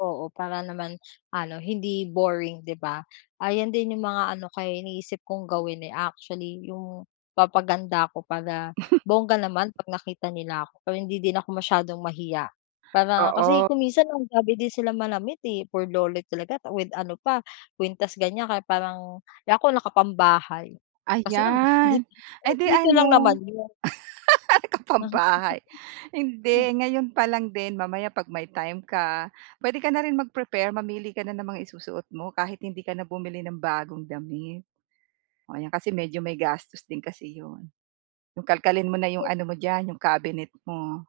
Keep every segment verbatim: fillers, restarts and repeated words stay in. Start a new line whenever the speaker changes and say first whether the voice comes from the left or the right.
left: Oo, para naman ano hindi boring, 'di ba? Ayon din yung mga ano ko, eh, iniisip kong gawin, eh, actually yung papaganda ako para bongga naman 'pag nakita nila ako, para hindi din ako masyadong mahiya para kasi
right: Oo.
left: kung minsan ang grabe din sila manamit, eh, burloloy talaga with ano pa kwintas, ganyan kaya parang eh, ako nakapambahay kasi ngam di
right: Ayan, edi
left: dito lang
right: ano.
left: naman 'yon.
right: Naka-pambahay. Hindi, ngayon pa lang din mamaya 'pag may time ka, puwede ka na rin mag-prepare, mamili ka na ng mga isusuot mo, kahit hindi ka na bumili ng bagong damit. Oo, 'yan kasi medyo may gastos din kasi 'yon. Yung kalkalin mo na yung ano mo diyan yung cabinet mo.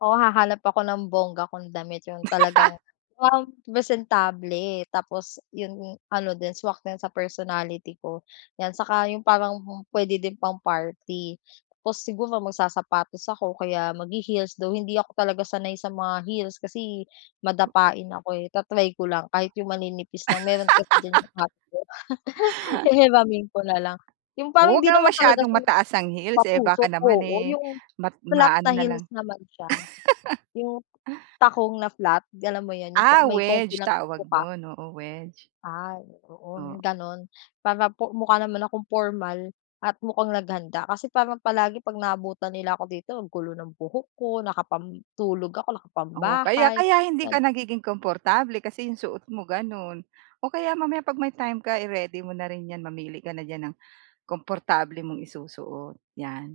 left: Oo, hahanap ako ng bongga kong damit, yung talagang, wow presentable tapos yung ano din swak din sa personality ko, yan. Saka yung parang puwede din pang-party tapos siguro magsasapatos ako o kaya maghi-heels though hindi ako talaga sanay sa mga heels kasi madapain ako, eh. Ta-try ko lang kahit yung maninipis lang, mayro'n kasi diyan yung ate ko. Hihiramin ko na lang. Yung
right: O
left: parang
right: huwag
left: hindi
right: naman
left: naman talaga
right: masyadong
left: siya yung
right: mataas ang heels, eh, baka
left: patusok,
right: naman,
left: oo.
right: eh,
left: Yung
right: mat
left: flat na
right: ma-ano na lang.
left: heels naman siya, yung takong na flat, galam mo 'yon, yung pa
right: Ah,
left: may konti
right: wedge
left: lang na
right: tawag
left: tuka.
right: no'n, oo wedge.
left: Ay, oo,
right: Oo.
left: 'yong gano'n para po mukha naman akong pormal at mukhang naghanda kasi parang palagi 'pag naabutan nila ako dito, ang gulo ng buhok ko, nakapantulog ako,
right: Oo, kaya
left: nakapambahay,
right: kaya hindi ka
left: gan
right: nagiging komportable kasi yung suot mo gano'n. O kaya mamaya 'pag may time ka, i-ready mo na rin 'yan, mamili ka na diyan ng komportable mong isusuot, yan.